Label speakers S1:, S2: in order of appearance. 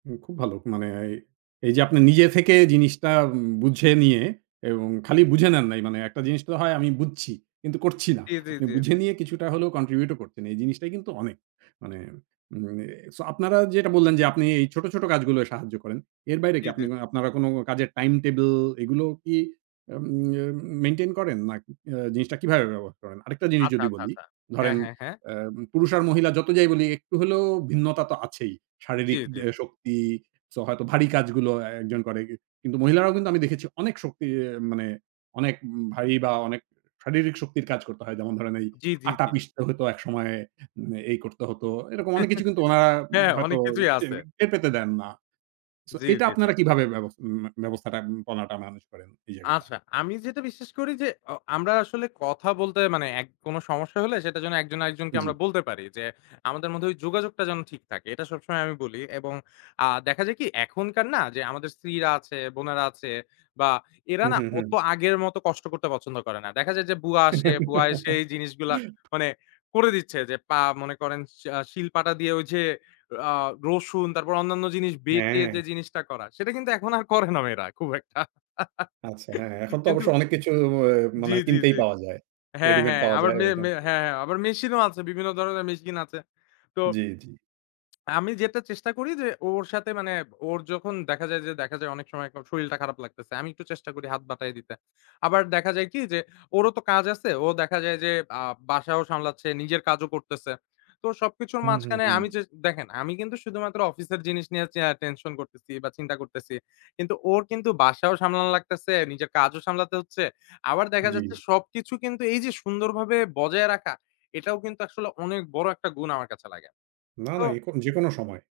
S1: হুম, খুব ভালো। মানে এই, এই যে, আপনি নিজে থেকে জিনিসটা বুঝে নিয়ে এবং খালি বুঝে নেন নাই। মানে একটা জিনিসটা হয় আমি বুঝছি। কিন্তু করছি না।
S2: জি, জি,
S1: আপনি
S2: জি,
S1: বুঝে
S2: জি।
S1: নিয়ে কিছুটা হলেও কন্ট্রিবিউট করছেন। এই জিনিসটাই কিন্তু অনেক। মানে, মানে, সো আপনারা যেটা বললেন যে, আপনি এই ছোট, ছোট, কাজগুলো সাহায্য করেন। এর বাইরে
S2: জি,
S1: আপনি
S2: জি,
S1: কি
S2: জি।
S1: আপনারা কোন কাজের টাইম টেবল এগুলো কি উম মেইনটেইন করেন নাকি জিনিসটা কিভাবে ব্যবহার করেন? আরেকটা জিনিস
S2: আচ্ছা,
S1: যদি
S2: আচ্ছা,
S1: বলি,
S2: আচ্ছা। হ্যাঁ,
S1: ধরেন
S2: হ্যাঁ, হ্যাঁ।
S1: অ্যা পুরুষ আর মহিলা যত যাই বলি একটু হলেও ভিন্নতা তো আছেই।
S2: জি,
S1: শারীরিক
S2: জি।
S1: দে শক্তি সো হয়তো ভারী কাজগুলো একজন করে কি কিন্তু মহিলারাও কিন্তু আমি দেখেছি অনেক শক্তি মানে অনেক ভারী বা অনেক শারীরিক শক্তির কাজ করতে হয়। যেমন ধরেন এই
S2: জি, জি,
S1: আটা
S2: জি।
S1: পিষতে হতো একসময়ে এই করতে হতো। এরকম অনেক কিছু কিন্তু ওনারা
S2: হ্যাঁ,
S1: হয়তো
S2: অনেক কিছুই
S1: টের
S2: আছে।
S1: পে পেতে দেন না। সো
S2: জি,
S1: এটা
S2: জি, জি।
S1: আপনারা কিভাবে ব্যবস্থা ব্যবস্থাটা পনাটা মেনেজ করেন এই জায়গাটা।
S2: আচ্ছা। আমি যেটা বিশ্বাস করি যে, অ আমরা আসলে কথা বলতে মানে অ্যা কোন সমস্যা হলে সেটা যে, একজন আরেকজনকে
S1: জ্বি।
S2: আমরা বলতে পারি যে, আমাদের মধ্যে ওই যোগাযোগটা যেন ঠিক থাকে। এটা সবসময় আমি বলি এবং আ দেখা যায় কি এখনকার না যে, আমাদের স্ত্রীরা আছে, বোনেরা আছে বা এরা
S1: হু,
S2: না
S1: হু,
S2: অত
S1: হুম।
S2: আগের মত কষ্ট করতে পছন্দ করে না। দেখা যায় যে, বুয়া আসে, বুয়া এসেই এই জিনিসগুলা মানে করে দিচ্ছে যে, পা মনে করেন সে আস শিল পাটা দিয়ে ওই যে, আ রসুন তারপর অন্যান্য জিনিস বেটে যে,
S1: হ্যাঁ।
S2: জিনিসটা করা সেটা কিন্তু এখন আর করে না মেয়েরা খুব একটা
S1: আচ্ছা, হ্যাঁ, এখন তো
S2: কিন্তু
S1: অবশ্য অনেক কিছু অ
S2: জি,
S1: মানে হয়
S2: জি,
S1: কিনতেই
S2: জি।
S1: পাওয়া যায়।
S2: হ্যাঁ,
S1: রেডিমেড
S2: হ্যাঁ,
S1: পাওয়া
S2: আবাঁ
S1: যায়
S2: মে,
S1: ওইখান
S2: মে
S1: থেকে।
S2: হ্যাঁ, হ্যাঁ, আবারমি মেশিনও আছে বিভিন্ন ধরনের মেশিন আছে তো
S1: জ্বি, জ্বি।
S2: আমি যেটা চেষ্টা করি যে, ওর সাথে মানে ওর যখন দেখা যায় যে, দেখা যায় অনেক সময় ওর শরীরটা খারাপ লাগতেছে। আমি একটু চেষ্টা করি হাত বাটাই দিতে। আবার দেখা যায় কি যে, ওরও তো কাজ আছে ও দেখা যায় যে, আ বাসাও সামলাচ্ছে, নিজের কাজও করতেছে। তো সবকিছুর
S1: হুম, হু,
S2: মাঝখানে
S1: হুম।
S2: আমি য দেখেন আমি কিন্তু শুধুমাত্র অফিসের জিনিস নিয়েছি চেয়া টেনশন করতেছি বা চিন্তা করতেছি। কিন্তু ওর কিন্তু বাসাও সামলানো লাগতেছে, নিজের কাজও সামলাতে হচ্ছে। আবার দেখা যাচ্ছে,
S1: জ্বি।
S2: সবকিছু কিন্তু এই যে, সুন্দরভাবে বজায় রাখা এটাও কিন্তু আসলে অনেক বড় একটা গুণ আমার কাছে লাগে।
S1: না, না।
S2: তো
S1: এ যেকোনো সময়।